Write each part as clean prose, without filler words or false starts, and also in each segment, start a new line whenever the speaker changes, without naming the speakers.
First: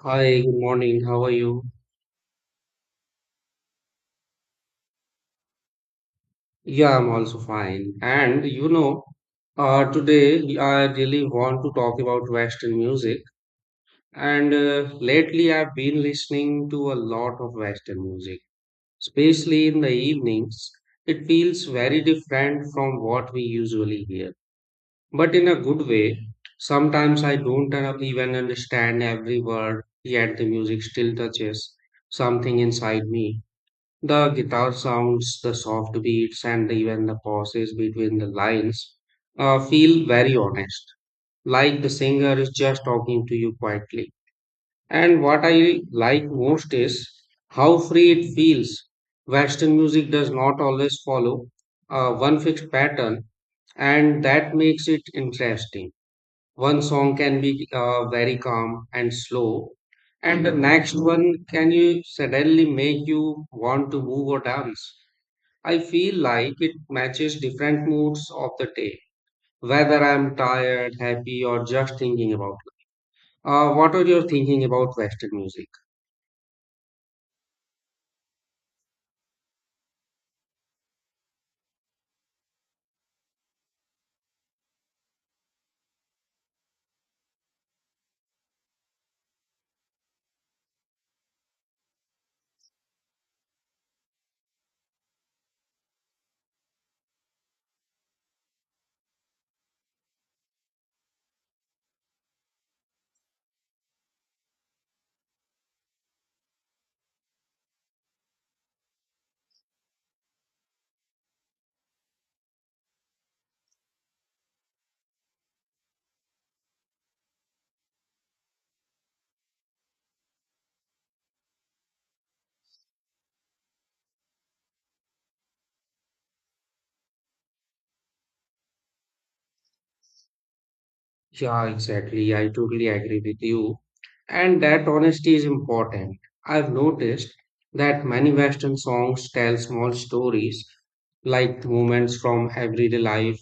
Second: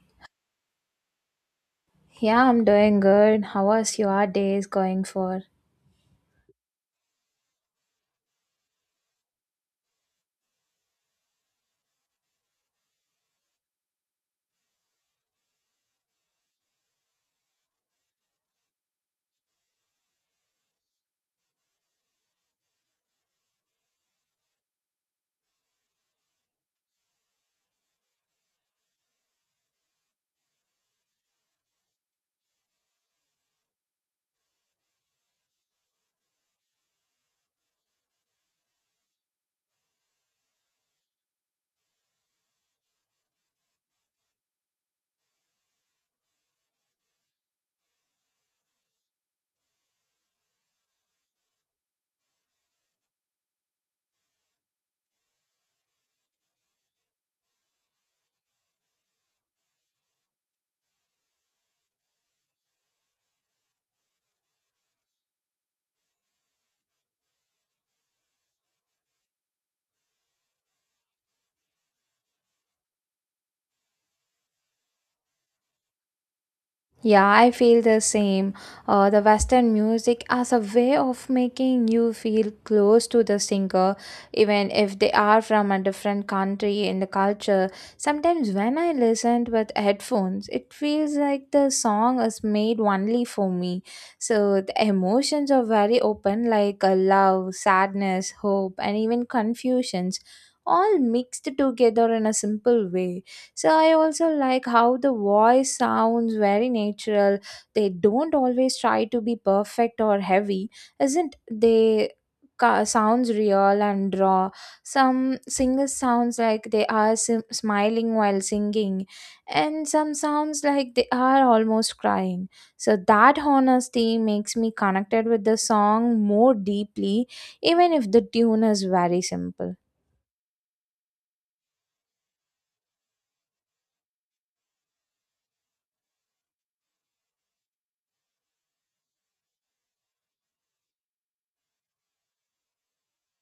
Hi, good morning. How are you?
Yeah, I'm doing good. How was your days going for?
Yeah, I'm also fine. And you know, today I really want to talk about Western music. And lately I've been listening to a lot of Western music, especially in the evenings. It feels very different from what we usually hear, but in a good way. Sometimes I don't even understand every word, yet the music still touches something inside me. The guitar sounds, the soft beats, and even the pauses between the lines feel very honest, like the singer is just talking to you quietly. And what I like most is how free it feels. Western music does not always follow one fixed pattern, and that makes it interesting. One song can be very calm and slow, and the next one can you suddenly make you want to move or dance. I feel like it matches different moods of the day, whether I'm tired, happy, or just thinking about life. What are your thinking about Western music?
Yeah, I feel the same. The Western music as a way of making you feel close to the singer, even if they are from a different country in the culture. Sometimes when I listen with headphones, it feels like the song is made only for me. So the emotions are very open, like love, sadness, hope, and even confusions, all mixed together in a simple way. So I also like how the voice sounds very natural. They don't always try to be perfect or heavy, isn't they? Sounds real and raw. Some singers sounds like they are smiling while singing, and some sounds like they are almost crying. So that honesty makes me connected with the song more deeply, even if the tune is very simple.
Yeah, exactly. I totally agree with you. And that honesty is important. I've noticed that many Western songs tell small stories, like moments from everyday life.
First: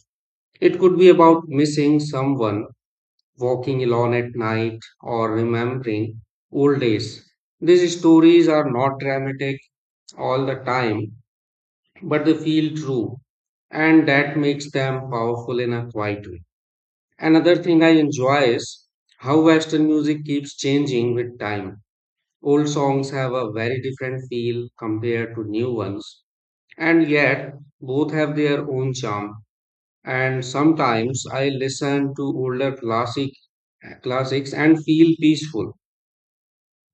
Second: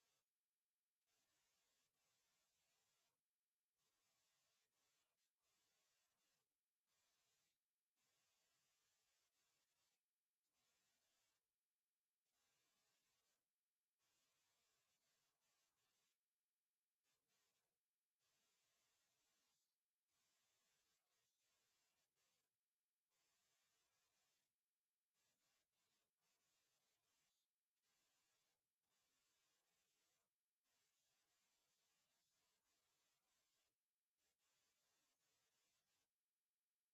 It could be about missing someone walking alone at night, or remembering old days. These stories are not dramatic all the time, but they feel true, and that makes them powerful in a quiet way. Another thing I enjoy is how Western music keeps changing with time. Old songs have a very different feel compared to new ones, and yet both have their own charm, and sometimes I listen to older classics and feel peaceful.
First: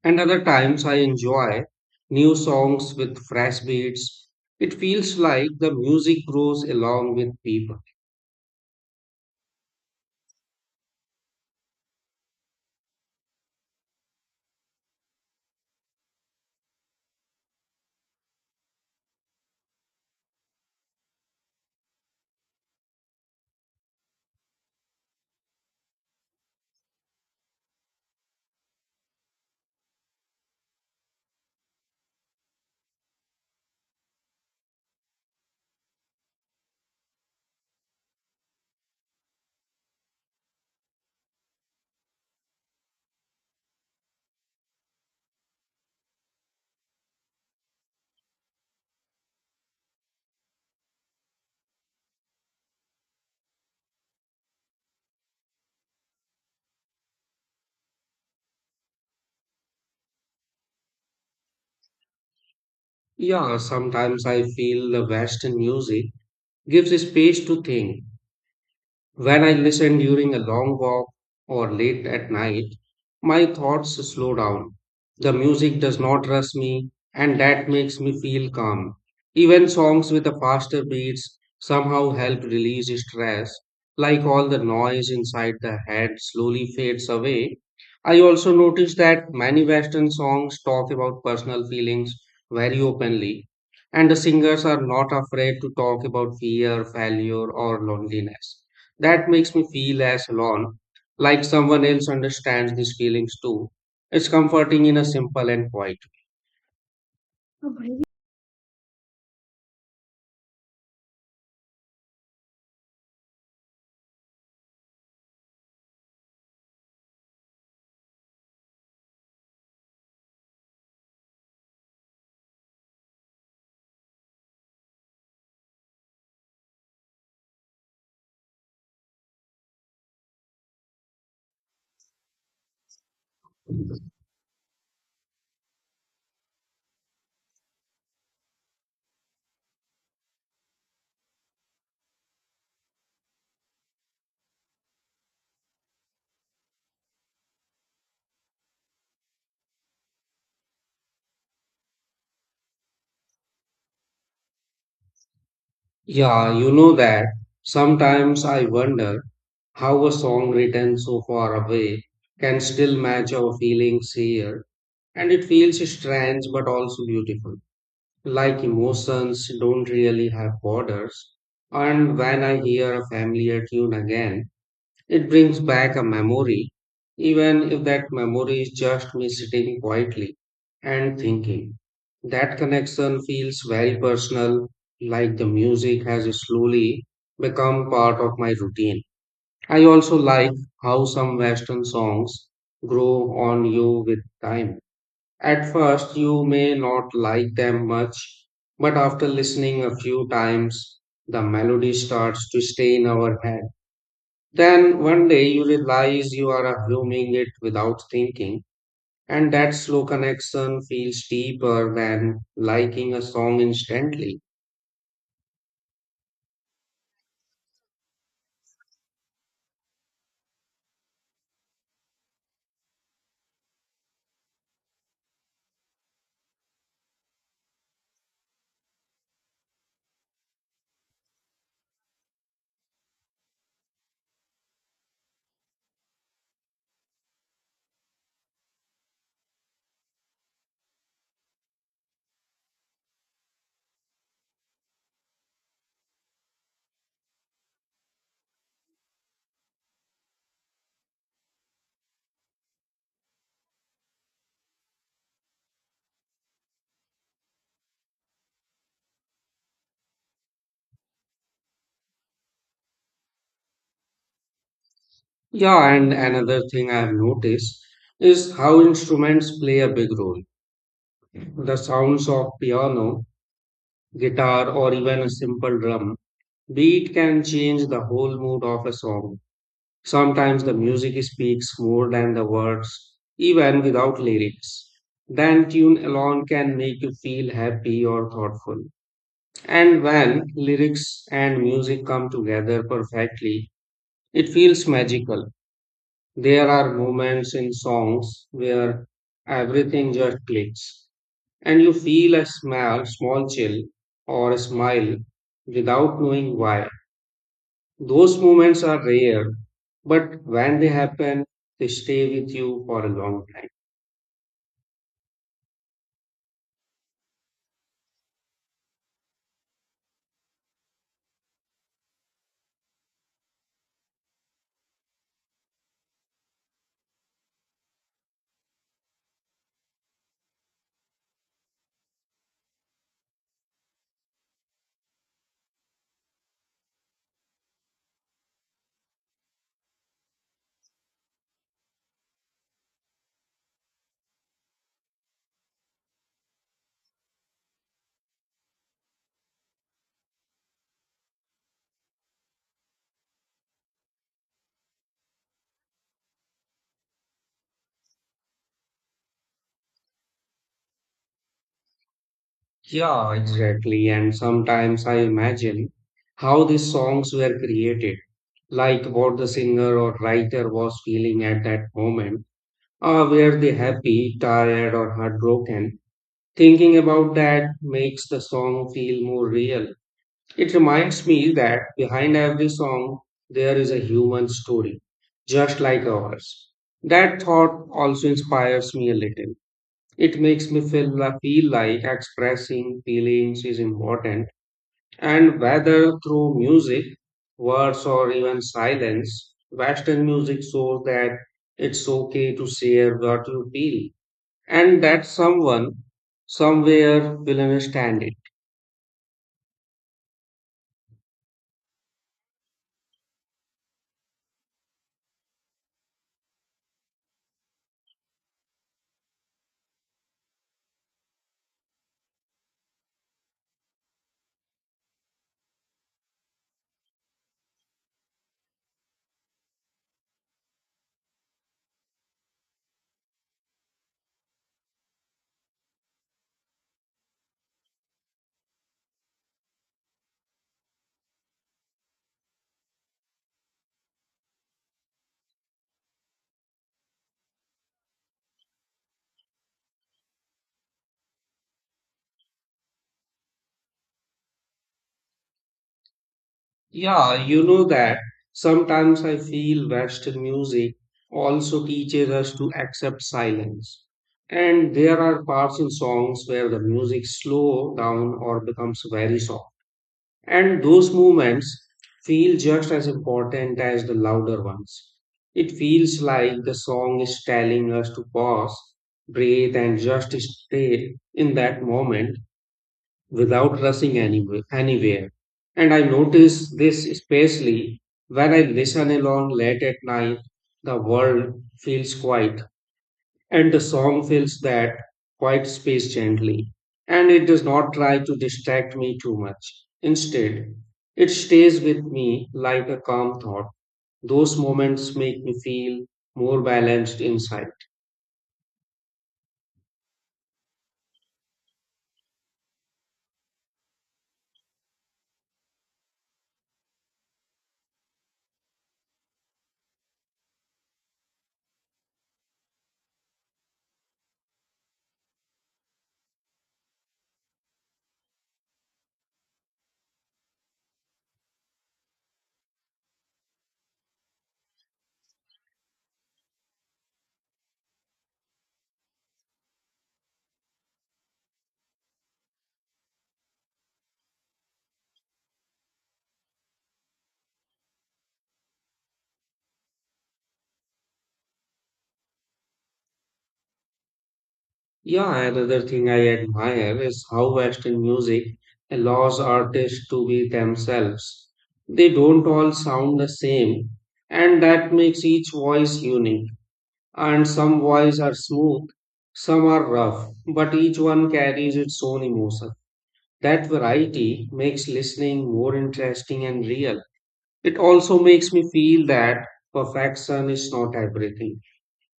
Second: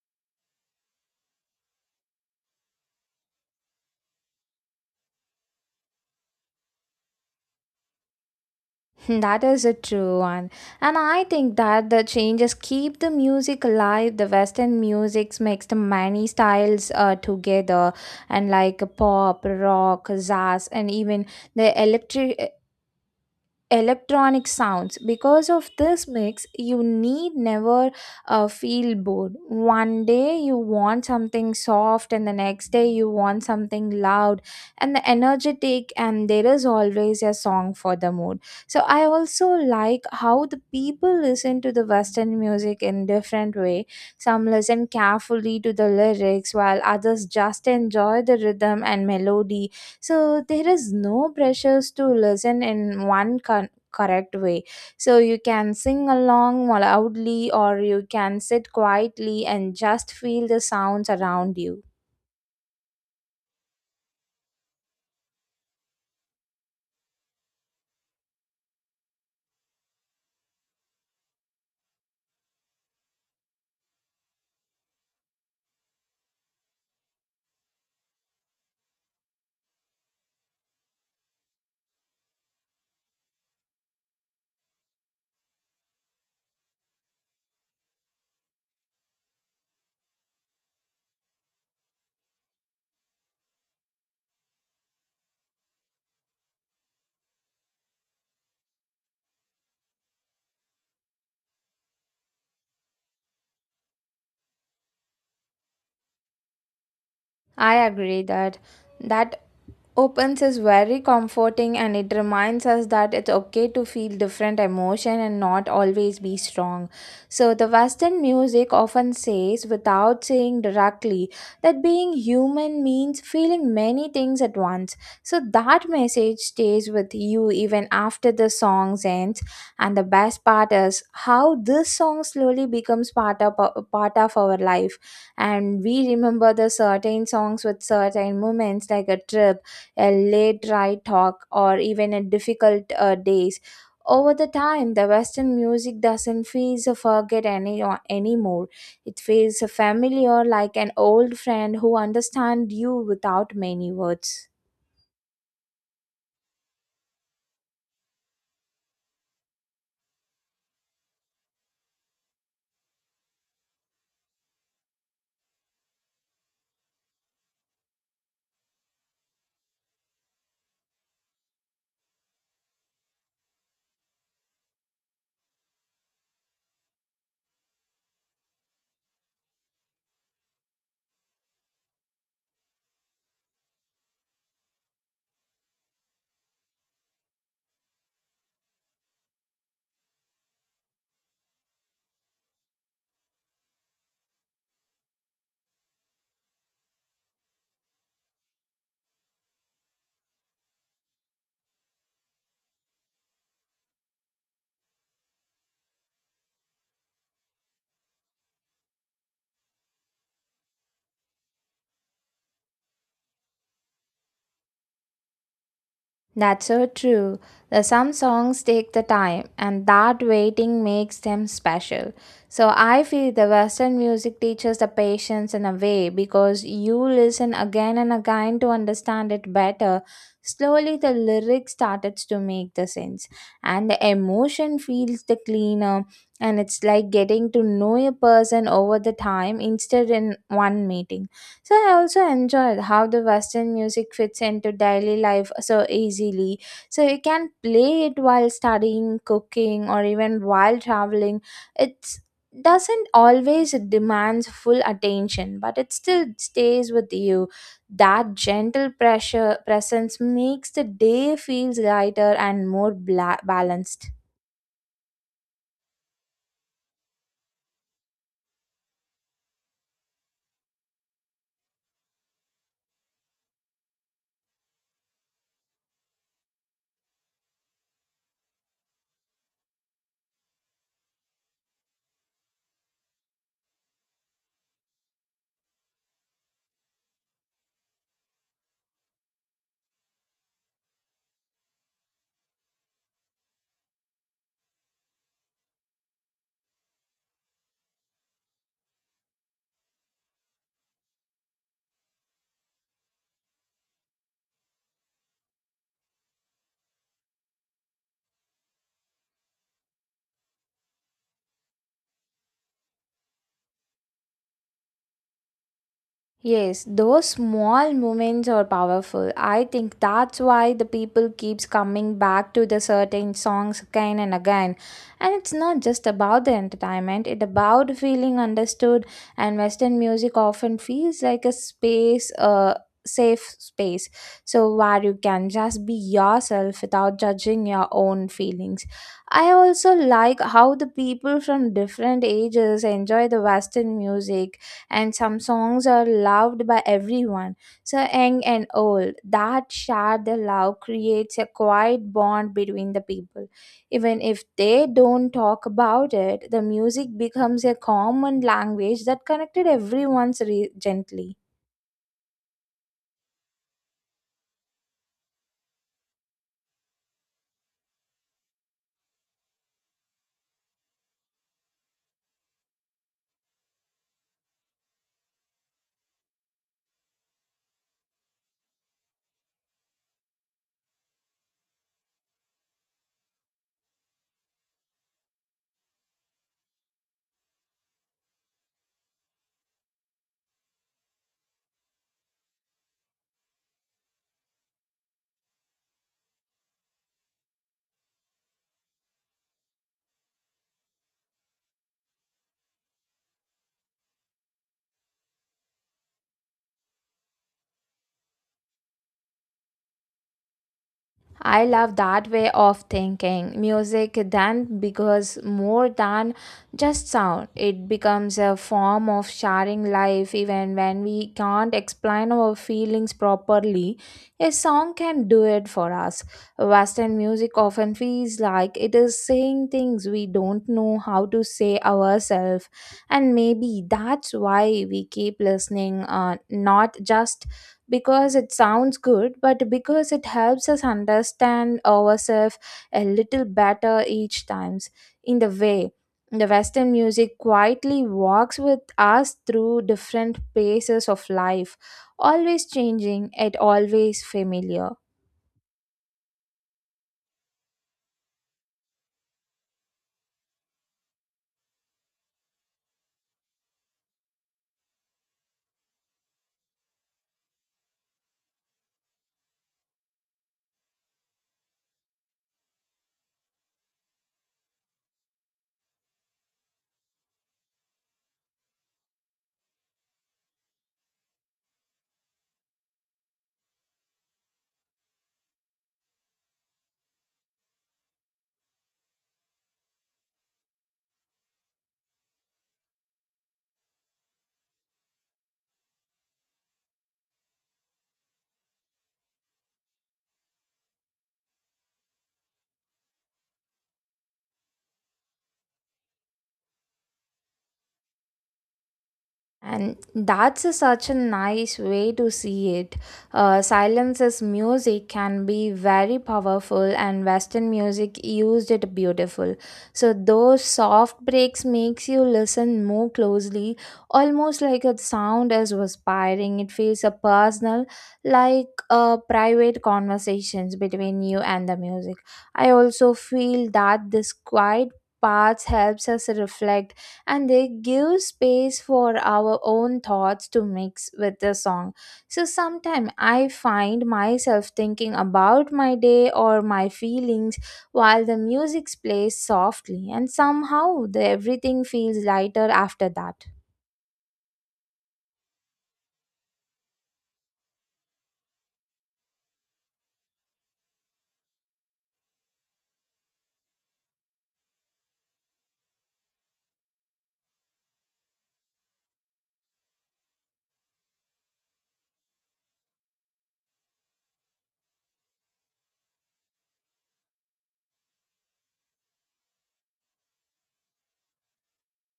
And other times I enjoy new songs with fresh beats. It feels like the music grows along with people.
That is a true one. And I think that the changes keep the music alive. The Western music makes the many styles together, and like pop, rock, jazz, and even the electric electronic sounds. Because of this mix you need never feel bored. One day you want something soft, and the next day you want something loud and the energetic, and there is always a song for the mood. So I also like how the people listen to the Western music in different way. Some listen carefully to the lyrics while others just enjoy the rhythm and melody. So there is no pressures to listen in one correct way. So you can sing along loudly, or you can sit quietly and just feel the sounds around you.
Yeah, sometimes I feel the Western music gives space to think. When I listen during a long walk or late at night, my thoughts slow down. The music does not rush me, and that makes me feel calm. Even songs with a faster beats somehow help release stress, like all the noise inside the head slowly fades away. I also notice that many Western songs talk about personal feelings very openly, and the singers are not afraid to talk about fear, failure, or loneliness that makes me feel as alone, like someone else understands these feelings too. It's comforting in a simple and quiet.
I agree that that opens is very comforting, and it reminds us that it's okay to feel different emotion and not always be strong. So the Western music often says without saying directly that being human means feeling many things at once. So that message stays with you even after the song ends. And the best part is how this song slowly becomes part of our life, and we remember the certain songs with certain moments, like a trip, a late night talk, or even a difficult days. Over the time, the Western music doesn't feel so forget any anymore. It feels familiar, like an old friend who understands you without many words.
Yeah, you know that. Sometimes I wonder how a song written so far away can still match our feelings here, and it feels strange but also beautiful. Like emotions don't really have borders, and when I hear a familiar tune again, it brings back a memory, even if that memory is just me sitting quietly and thinking. That connection feels very personal, like the music has slowly become part of my routine. I also like how some Western songs grow on you with time. At first, you may not like them much, but after listening a few times, the melody starts to stay in our head. Then one day you realize you are assuming it without thinking, and that slow connection feels deeper than liking a song instantly.
That's so true. The some songs take the time, and that waiting makes them special. So I feel the Western music teaches the patience in a way, because you listen again and again to understand it better. Slowly the lyrics started to make the sense, and the emotion feels the cleaner, and it's like getting to know a person over the time instead in one meeting. So I also enjoyed how the Western music fits into daily life so easily. So you can play it while studying, cooking, or even while traveling. It doesn't always demand full attention, but it still stays with you. That gentle pressure presence makes the day feels lighter and more balanced.
Yeah, and another thing I have noticed is how instruments play a big role. The sounds of piano, guitar, or even a simple drum beat can change the whole mood of a song. Sometimes the music speaks more than the words, even without lyrics. Then tune alone can make you feel happy or thoughtful. And when lyrics and music come together perfectly, it feels magical. There are moments in songs where everything just clicks, and you feel a small, small chill or a smile without knowing why. Those moments are rare, but when they happen, they stay with you for a long time.
Yes, those small moments are powerful. I think that's why the people keeps coming back to the certain songs again and again. And it's not just about the entertainment, it's about feeling understood, and Western music often feels like a space, a safe space, so where you can just be yourself without judging your own feelings. I also like how the people from different ages enjoy the Western music, and some songs are loved by everyone, so young and old. That shared the love creates a quiet bond between the people. Even if they don't talk about it, the music becomes a common language that connected everyone's gently.
Yeah, exactly. Exactly. And sometimes I imagine how these songs were created, like what the singer or writer was feeling at that moment. Or were they happy, tired, or heartbroken? Thinking about that makes the song feel more real. It reminds me that behind every song, there is a human story, just like ours. That thought also inspires me a little. It makes me feel like expressing feelings is important, and whether through music, words, or even silence, Western music shows that it's okay to share what you feel, and that someone somewhere will understand it.
I love that way of thinking. Music then becomes more than just sound. It becomes a form of sharing life even when we can't explain our feelings properly. A song can do it for us. Western music often feels like it is saying things we don't know how to say ourselves. And maybe that's why we keep listening, not just because it sounds good, but because it helps us understand ourselves a little better each times. In the way, the Western music quietly walks with us through different paces of life, always changing yet always familiar.
Yeah, you know that sometimes I feel Western music also teaches us to accept silence. And there are parts in songs where the music slows down or becomes very soft. And those moments feel just as important as the louder ones. It feels like the song is telling us to pause, breathe, and just stay in that moment without rushing anywhere. And I notice this especially when I listen alone late at night. The world feels quiet, and the song fills that quiet space gently. And it does not try to distract me too much. Instead, it stays with me like a calm thought. Those moments make me feel more balanced inside.
And that's a, such a nice way to see it. Silence as music can be very powerful, and Western music used it beautiful. So those soft breaks makes you listen more closely, almost like a sound is whispering. It feels a personal, like a private conversations between you and the music. I also feel that this quiet parts helps us reflect, and they give space for our own thoughts to mix with the song. So sometimes I find myself thinking about my day or my feelings while the music plays softly, and somehow the everything feels lighter after that.
Yeah, another thing I admire is how Western music allows artists to be themselves. They don't all sound the same, and that makes each voice unique. And some voices are smooth, some are rough, but each one carries its own emotion. That variety makes listening more interesting and real. It also makes me feel that perfection is not everything.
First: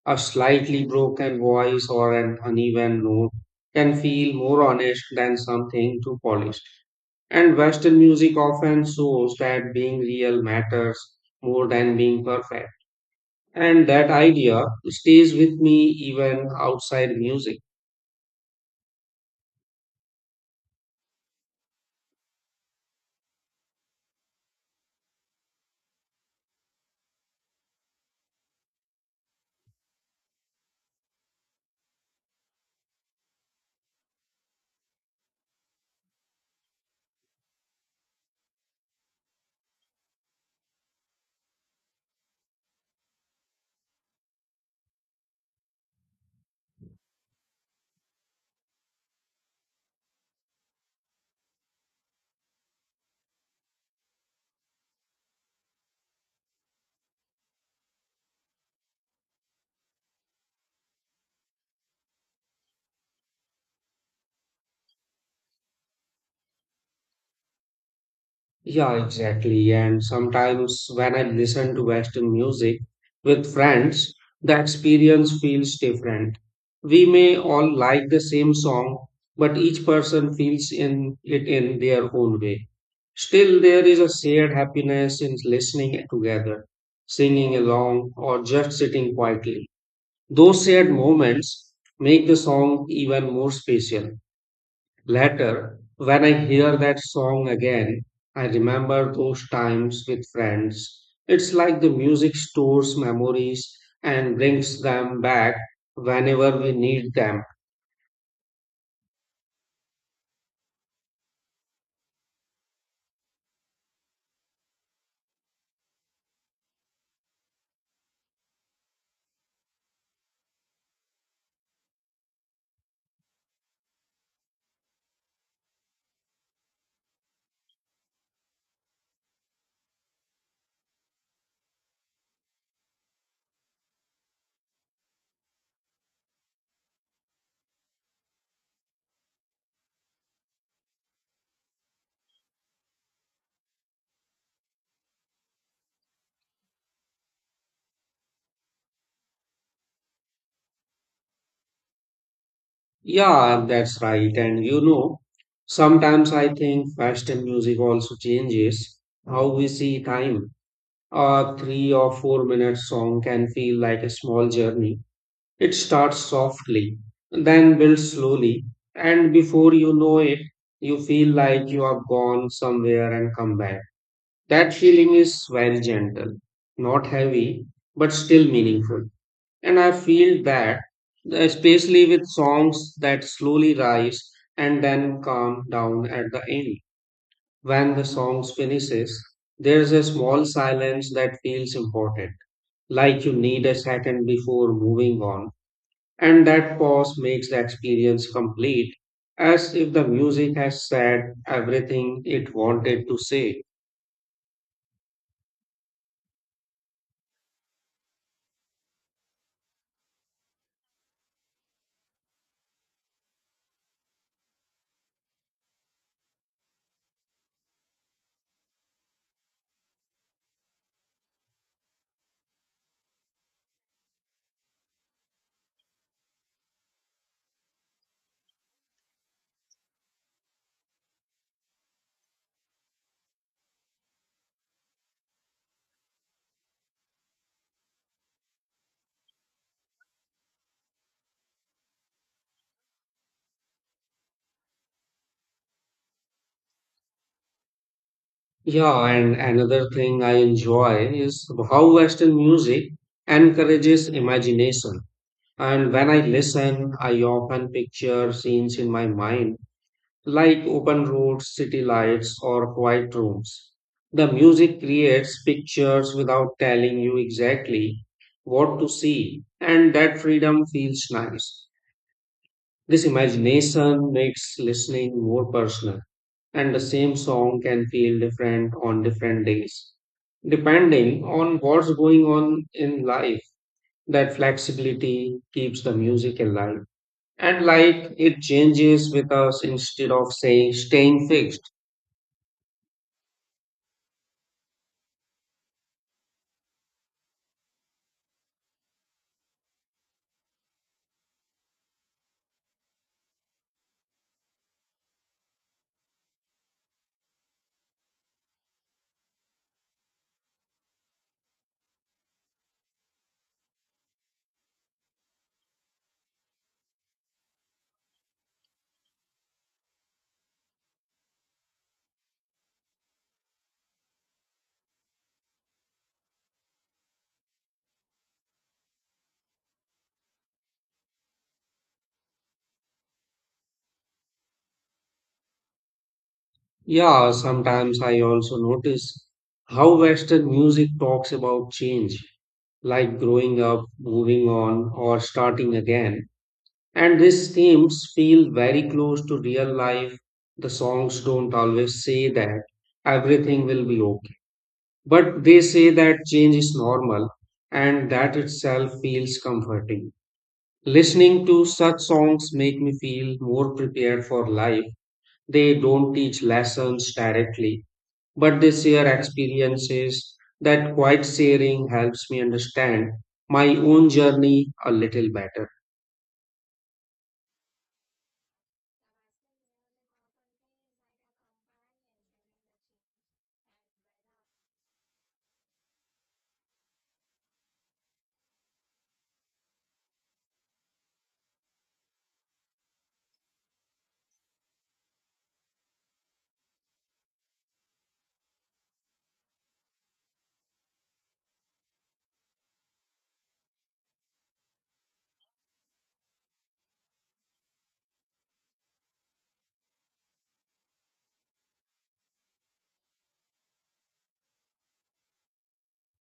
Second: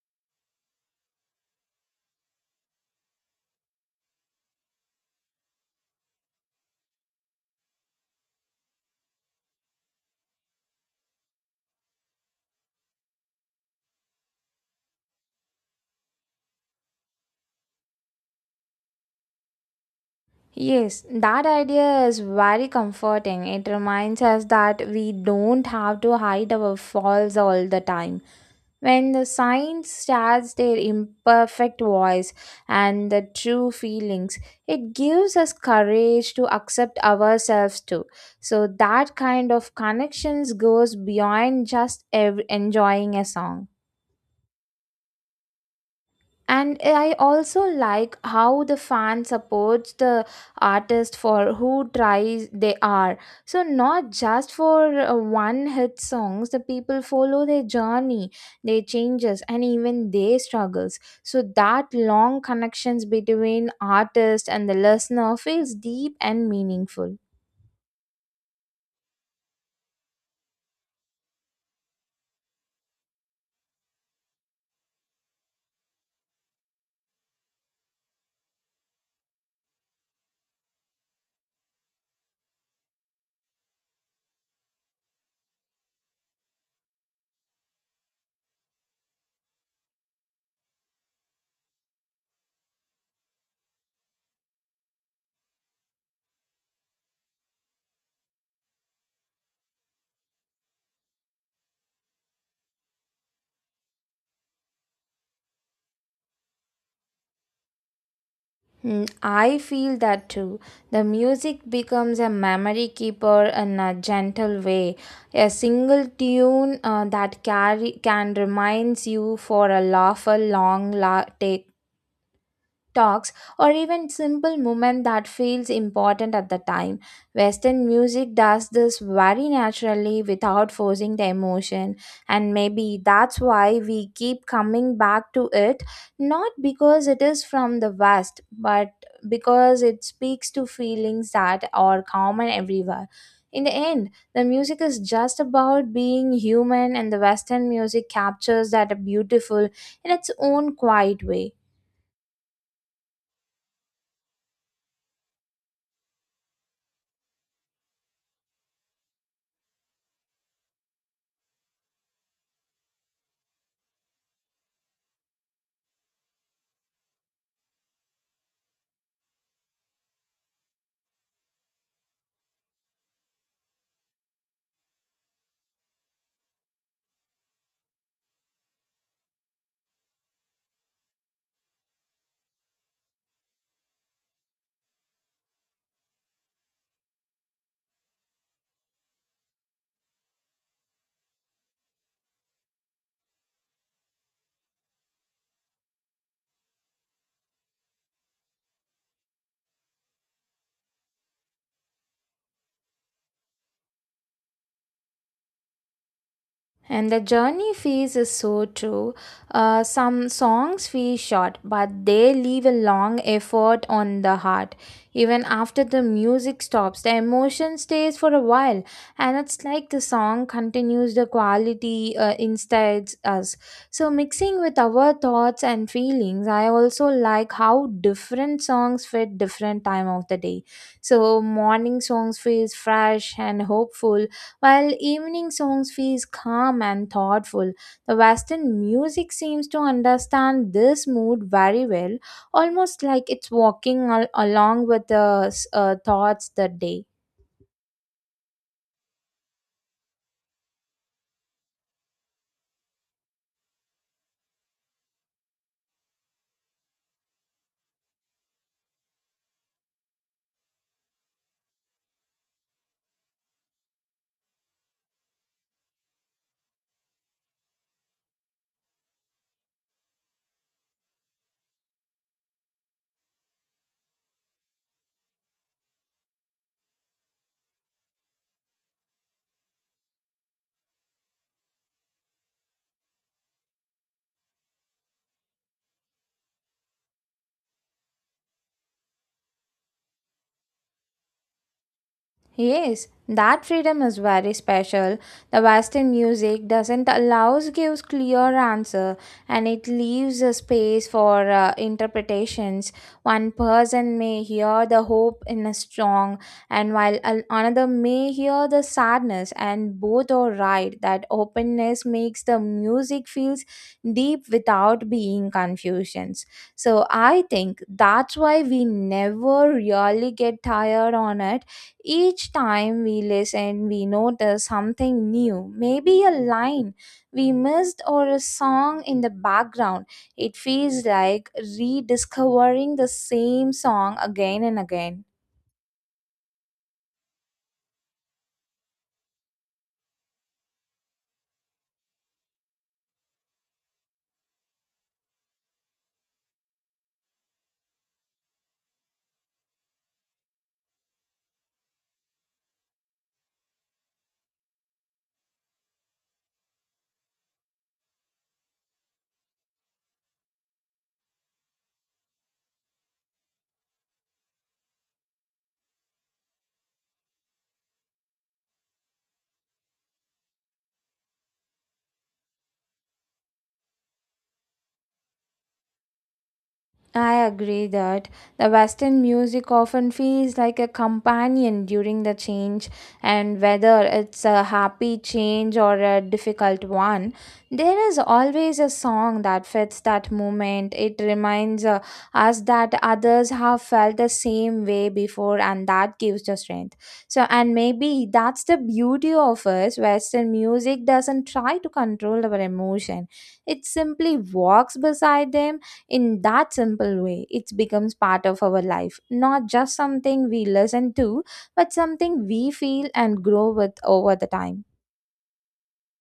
A slightly broken voice or an uneven note can feel more honest than something too polished. And Western music often shows that being real matters more than being perfect. And that idea stays with me even outside music.
Yes, that idea is very comforting. It reminds us that we don't have to hide our faults all the time. When the signs starts their imperfect voice and the true feelings, it gives us courage to accept ourselves too. So that kind of connections goes beyond just enjoying a song. And I also like how the fan supports the artist for who tries they are. So not just for one hit songs, the people follow their journey, their changes, and even their struggles. So that long connections between artist and the listener feels deep and meaningful.
Yeah, exactly. And sometimes when I listen to Western music with friends, the experience feels different. We may all like the same song, but each person feels in it in their own way. Still, there is a shared happiness in listening together, singing along, or just sitting quietly. Those shared moments make the song even more special. Later, when I hear that song again, I remember those times with friends. It's like the music stores memories and brings them back whenever we need them.
Hmm, I feel that too. The music becomes a memory keeper in a gentle way. A single tune that carry can reminds you for a laugh, a long take, talks, or even simple movement that feels important at the time. Western music does this very naturally without forcing the emotion, and maybe that's why we keep coming back to it, not because it is from the west, but because it speaks to feelings that are common everywhere. In the end, the music is just about being human, and the Western music captures that beautiful in its own quiet way.
Yeah, that's right. And you know, sometimes I think Western music also changes how we see time. A 3 or 4 minute song can feel like a small journey. It starts softly, then builds slowly, and before you know it, you feel like you have gone somewhere and come back. That feeling is very gentle, not heavy, but still meaningful. And I feel that, especially with songs that slowly rise and then calm down at the end. When the song finishes, there's a small silence that feels important, like you need a second before moving on, and that pause makes the experience complete, as if the music has said everything it wanted to say.
And the journey feels is so true. Some songs feel short, but they leave a long effort on the heart. Even after the music stops, the emotion stays for a while, and it's like the song continues the quality inside us. So, mixing with our thoughts and feelings, I also like how different songs fit different time of the day. So, morning songs feel fresh and hopeful while evening songs feel calm and thoughtful. The Western music seems to understand this mood very well, almost like it's walking along with the thoughts the day.
Yeah, and another thing I enjoy is how Western music encourages imagination. And when I listen, I often picture scenes in my mind like open roads, city lights, or quiet rooms. The music creates pictures without telling you exactly what to see, and that freedom feels nice. This imagination makes listening more personal, and the same song can feel different on different days. Depending on what's going on in life, that flexibility keeps the music alive. And like it changes with us instead of saying staying fixed.
Yes, that freedom is very special. The Western music doesn't allows gives clear answer, and it leaves a space for interpretations. One person may hear the hope in a song, and while another may hear the sadness, and both are right. That openness makes the music feels deep without being confusions. So I think that's why we never really get tired on it. Each time we listen, we notice something new, maybe a line we missed or a song in the background. It feels like rediscovering the same song again and again.
Yeah, sometimes I also notice how Western music talks about change, like growing up, moving on, or starting again. And these themes feel very close to real life. The songs don't always say that everything will be okay, but they say that change is normal, and that itself feels comforting. Listening to such songs make me feel more prepared for life. They don't teach lessons directly but this year experiences that quiet sharing helps me understand my own journey a little better.
I agree that the Western music often feels like a companion during the change, and whether it's a happy change or a difficult one, there is always a song that fits that moment. It reminds us that others have felt the same way before, and that gives the strength. So, and maybe that's the beauty of us. Western music doesn't try to control our emotion, it simply walks beside them. In that simple way it becomes part of our life, not just something we listen to, but something we feel and grow with over the time.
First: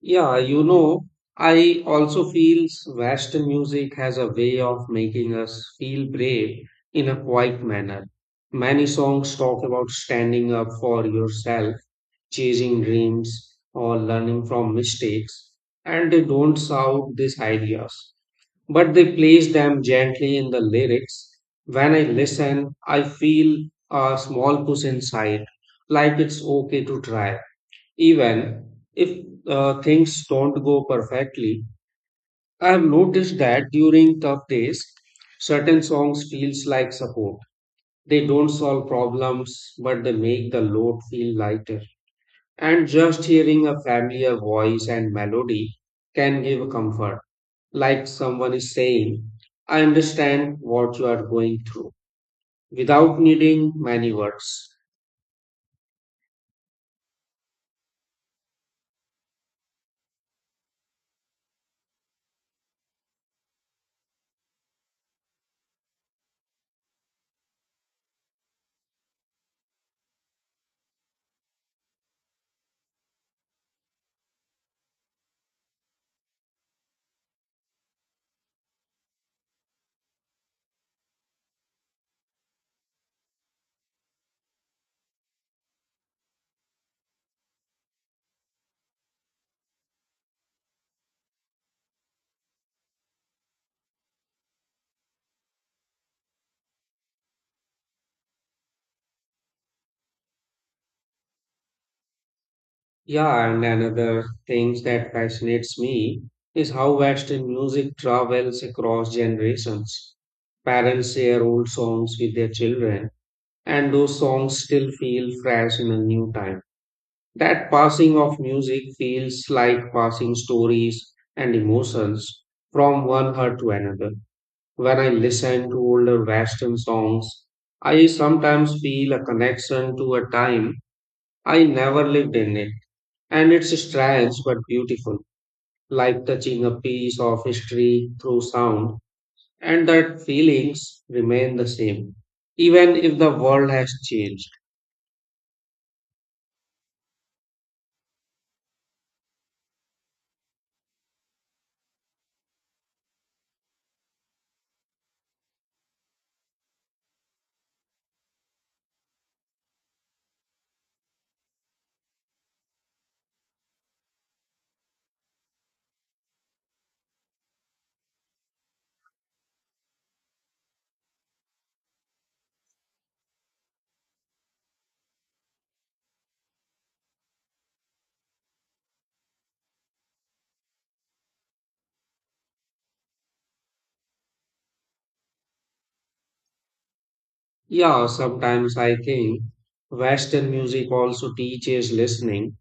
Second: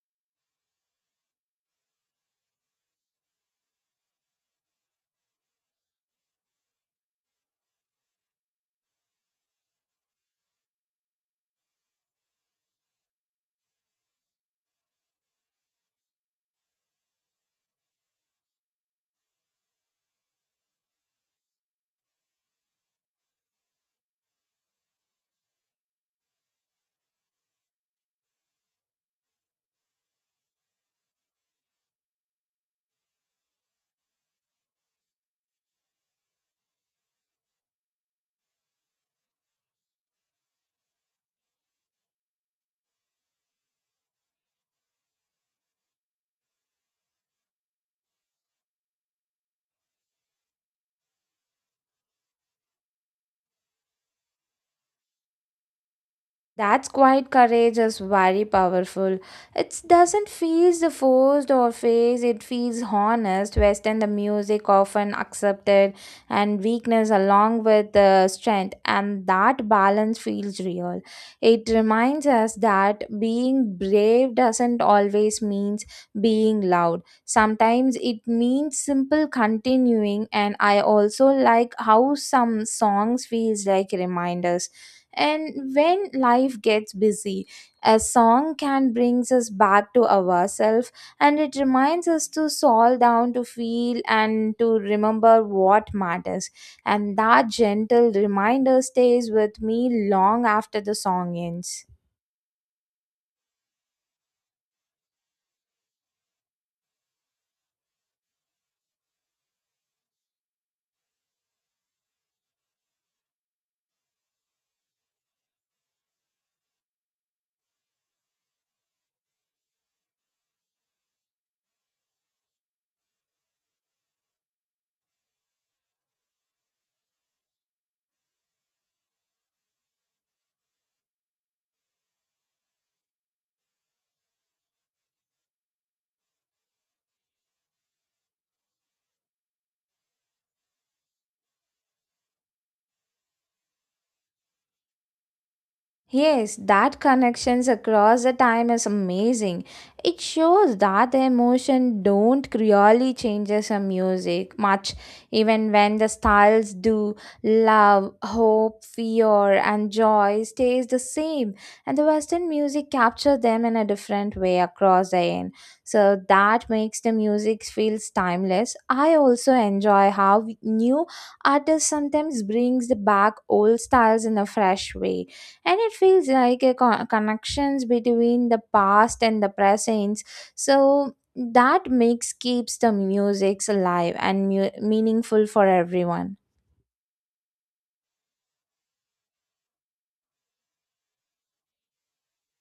Yeah, you know, I also feel Western music has a way of making us feel brave in a quiet manner. Many songs talk about standing up for yourself, chasing dreams, or learning from mistakes, and they don't shout these ideas, but they place them gently in the lyrics. When I listen, I feel a small push inside, like it's okay to try. Even if things don't go perfectly, I have noticed that during tough days, certain songs feels like support. They don't solve problems, but they make the load feel lighter. And just hearing a familiar voice and melody can give comfort, like someone is saying, I understand what you are going through without needing many words.
That's quiet courage is very powerful. It doesn't feel the forced or phase, it feels honest. Western the music often accepted and weakness along with the strength, and that balance feels real. It reminds us that being brave doesn't always means being loud. Sometimes it means simple continuing. And I also like how some songs feels like reminders, and when life gets busy, a song can brings us back to ourselves, and it reminds us to slow down, to feel, and to remember what matters. And that gentle reminder stays with me long after the song ends.
Yeah, and another thing that fascinates me is how Western music travels across generations. Parents share old songs with their children, and those songs still feel fresh in a new time. That passing of music feels like passing stories and emotions from one heart to another. When I listen to older Western songs, I sometimes feel a connection to a time I never lived in it. And it's strange but beautiful, like touching a piece of history through sound. And that feelings remain the same, even if the world has changed.
Yes, that connections across the time is amazing. It shows that the emotion don't really changes a music much, even when the styles do. Love, hope, fear, and joy stays the same, and the Western music capture them in a different way across the end. So that makes the music feels timeless. I also enjoy how new artists sometimes brings the back old styles in a fresh way, and it feels like a connections between the past and the present. So that makes keeps the music alive and meaningful for everyone.
Yeah, sometimes I think Western music also teaches listening,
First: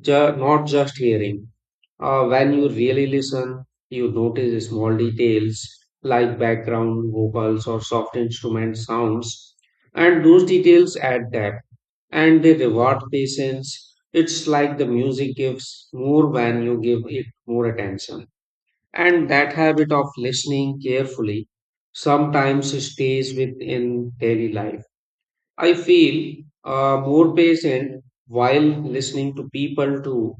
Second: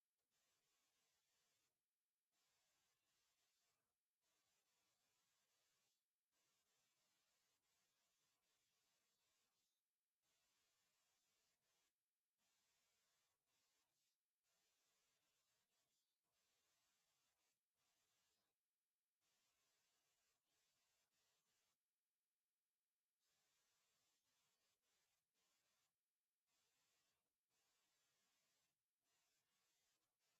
Not just hearing. When you really listen, you notice small details like background vocals or soft instrument sounds, and those details add depth and they reward patience. It's like the music gives more when you give it more attention. And that habit of listening carefully sometimes stays within daily life. I feel more patient while listening to people too.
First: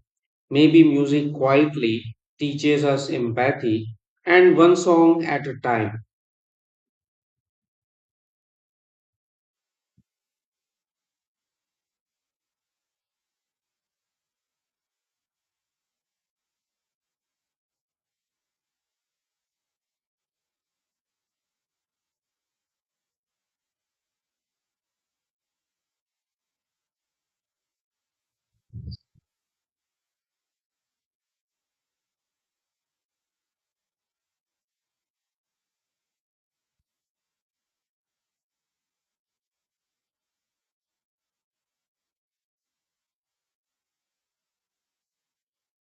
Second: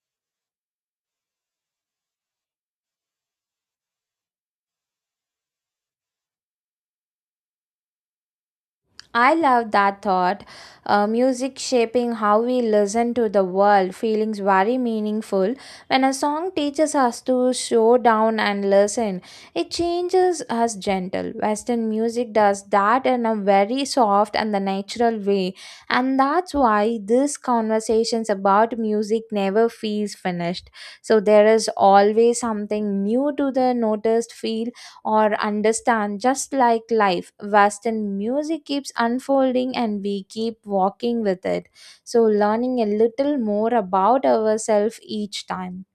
Maybe music quietly teaches us empathy and one song at a time.
I love that thought. Music shaping how we listen to the world feelings very meaningful. When a song teaches us to slow down and listen, it changes us gentle. Western music does that in a very soft and the natural way, and that's why these conversations about music never feels finished. So there is always something new to the noticed feel or understand. Just like life, Western music keeps unfolding, and we keep walking with it, so learning a little more about ourselves each time.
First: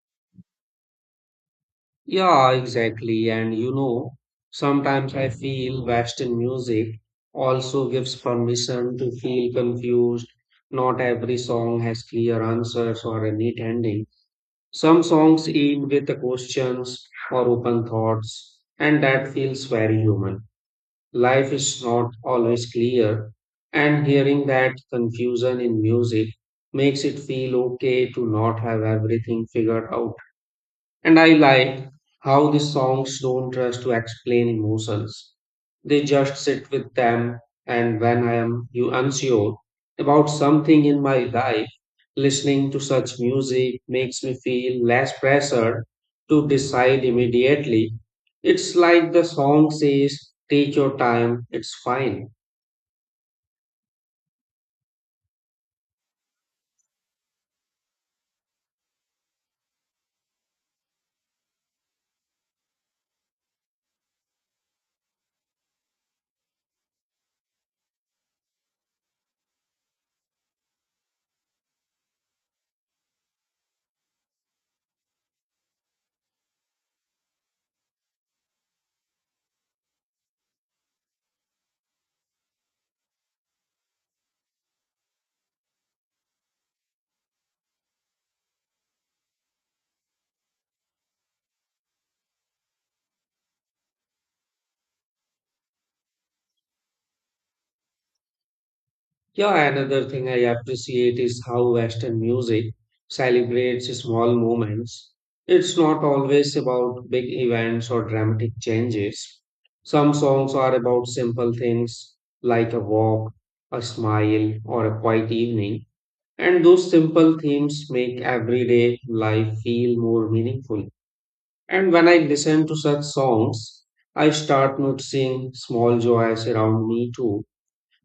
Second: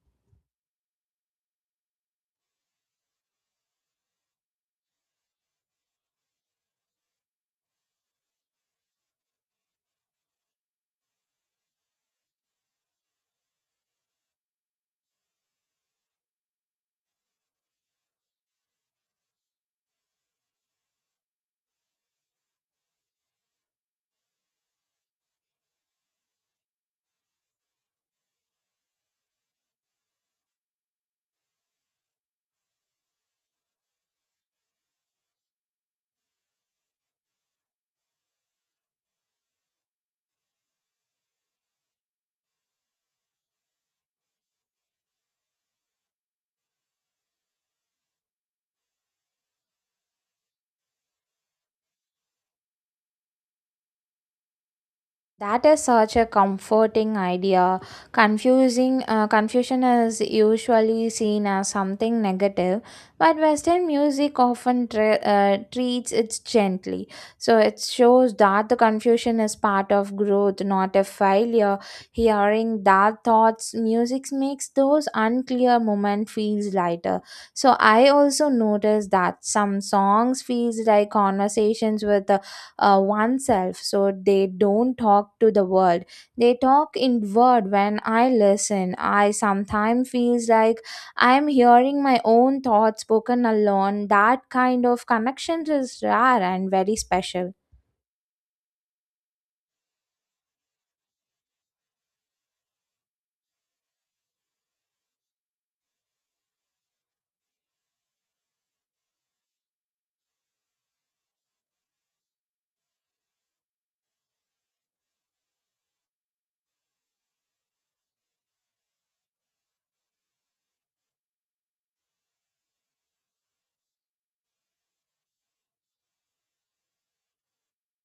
Yeah, exactly. And you know, sometimes I feel Western music also gives permission to feel confused. Not every song has clear answers or a neat ending. Some songs end with the questions or open thoughts, and that feels very human. Life is not always clear, and hearing that confusion in music makes it feel okay to not have everything figured out. And I like how the songs don't rush to explain emotions. They just sit with them, and when I am you unsure about something in my life, listening to such music makes me feel less pressure to decide immediately. It's like the song says, take your time, it's fine.
That is such a comforting idea. Confusing Confusion is usually seen as something negative, but Western music often treats it gently. So it shows that the confusion is part of growth, not a failure. Hearing that thoughts, music makes those unclear moments feels lighter. So I also noticed that some songs feels like conversations with the oneself. So they don't talk to the world, they talk inward. When I listen, I sometimes feels like I am hearing my own thoughts spoken alone. That kind of connection is rare and very special.
Yeah, another thing I appreciate is how Western music celebrates small moments. It's not always about big events or dramatic changes. Some songs are about simple things like a walk, a smile, or a quiet evening. And those simple themes make everyday life feel more meaningful. And when I listen to such songs, I start noticing small joys around me too,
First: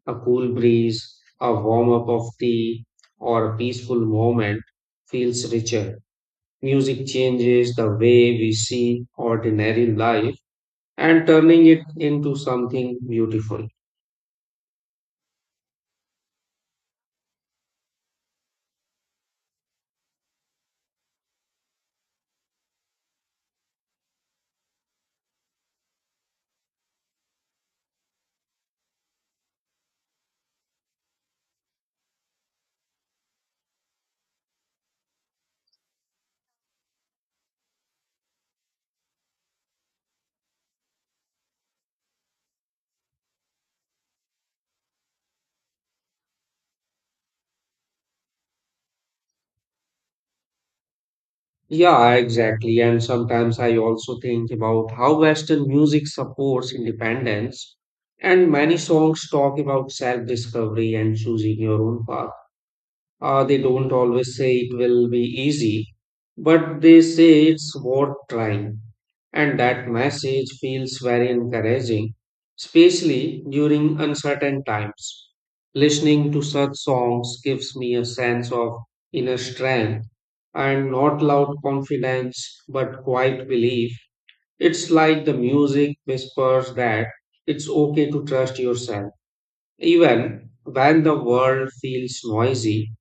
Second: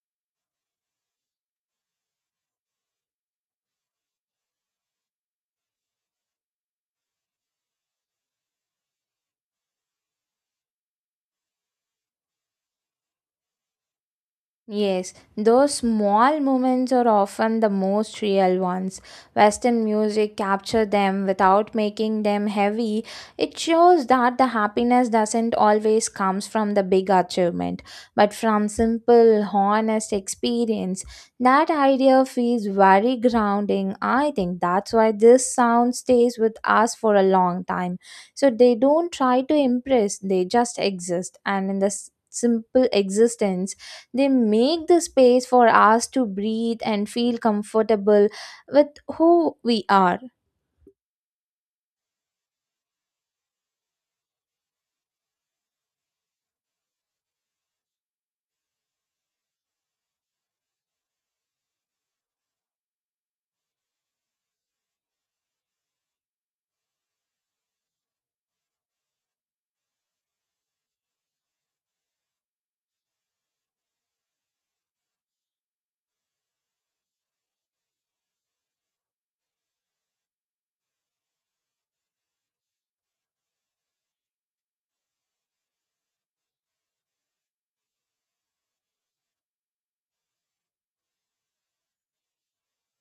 a cool breeze, a warm up of tea, or a peaceful moment feels richer. Music changes the way we see ordinary life and turning it into something beautiful.
Yes, those small moments are often the most real ones. Western music capture them without making them heavy. It shows that the happiness doesn't always comes from the big achievement, but from simple, honest experience. That idea feels very grounding. I think that's why this sound stays with us for a long time. So they don't try to impress, they just exist. And in the simple existence, they make the space for us to breathe and feel comfortable with who we are.
Yeah, exactly. And sometimes I also think about how Western music supports independence. And many songs talk about self discovery and choosing your own path. They don't always say it will be easy, but they say it's worth trying. And that message feels very encouraging, especially during uncertain times. Listening to such songs gives me a sense of inner strength, and not loud confidence, but quiet belief. It's like the music whispers that it's okay to trust yourself, even when the world feels noisy.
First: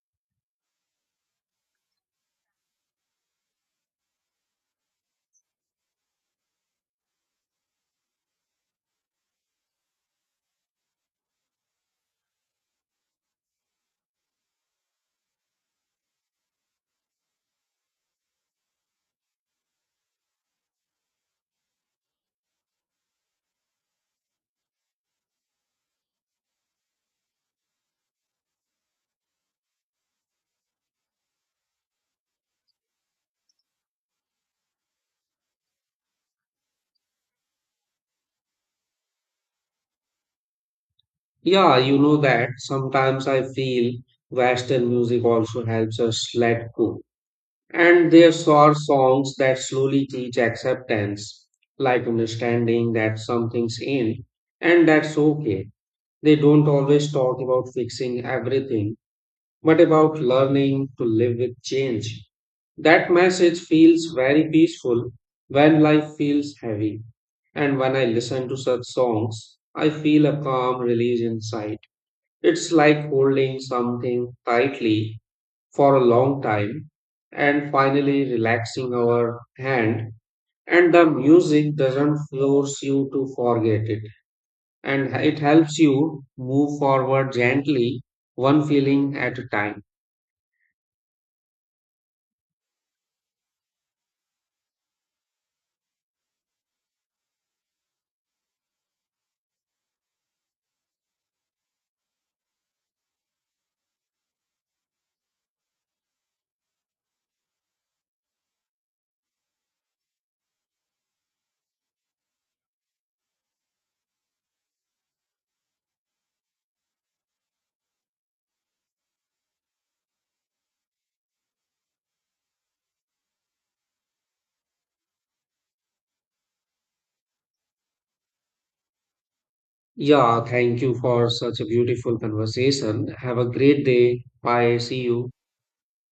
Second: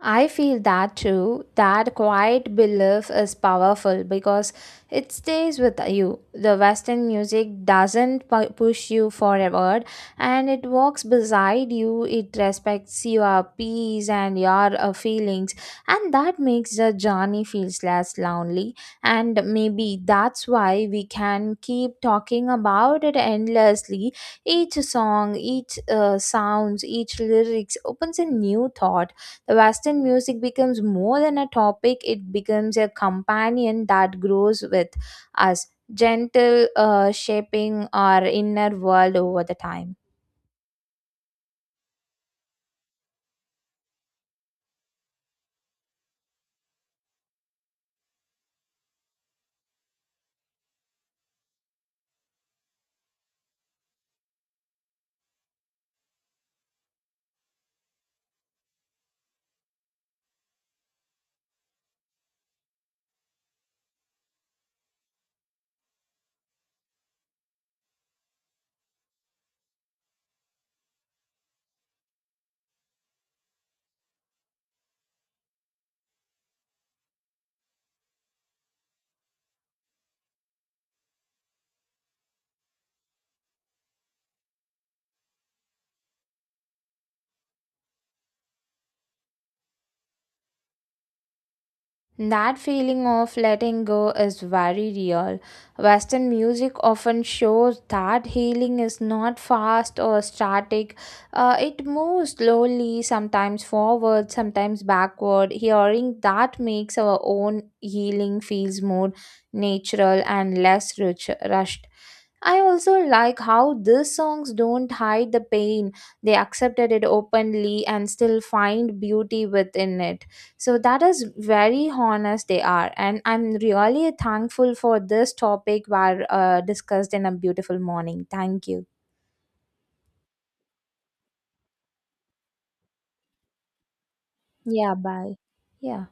I feel that too. That quiet belief is powerful because it stays with you. The Western music doesn't push you forward, and it walks beside you. It respects your peace and your feelings, and that makes the journey feels less lonely. And maybe that's why we can keep talking about it endlessly. Each song, each sounds, each lyrics opens a new thought. The Western music becomes more than a topic, it becomes a companion that grows with us, gentle, shaping our inner world over the time.
Yeah, you know that sometimes I feel Western music also helps us let go. And there are songs that slowly teach acceptance, like understanding that something's in, and that's okay. They don't always talk about fixing everything, but about learning to live with change. That message feels very peaceful when life feels heavy. And when I listen to such songs, I feel a calm release inside. It's like holding something tightly for a long time and finally relaxing our hand, and the music doesn't force you to forget it, and it helps you move forward gently, one feeling at a time.
That feeling of letting go is very real. Western music often shows that healing is not fast or static. It moves slowly, sometimes forward, sometimes backward. Hearing that makes our own healing feels more natural and less rushed. I also like how these songs don't hide the pain. They accepted it openly and still find beauty within it. So that is very honest they are, and I'm really thankful for this topic were discussed in a beautiful morning. Thank you.
Yeah, thank you for such a beautiful conversation. Have a great day. Bye.
Yeah,
See you.
bye. Yeah.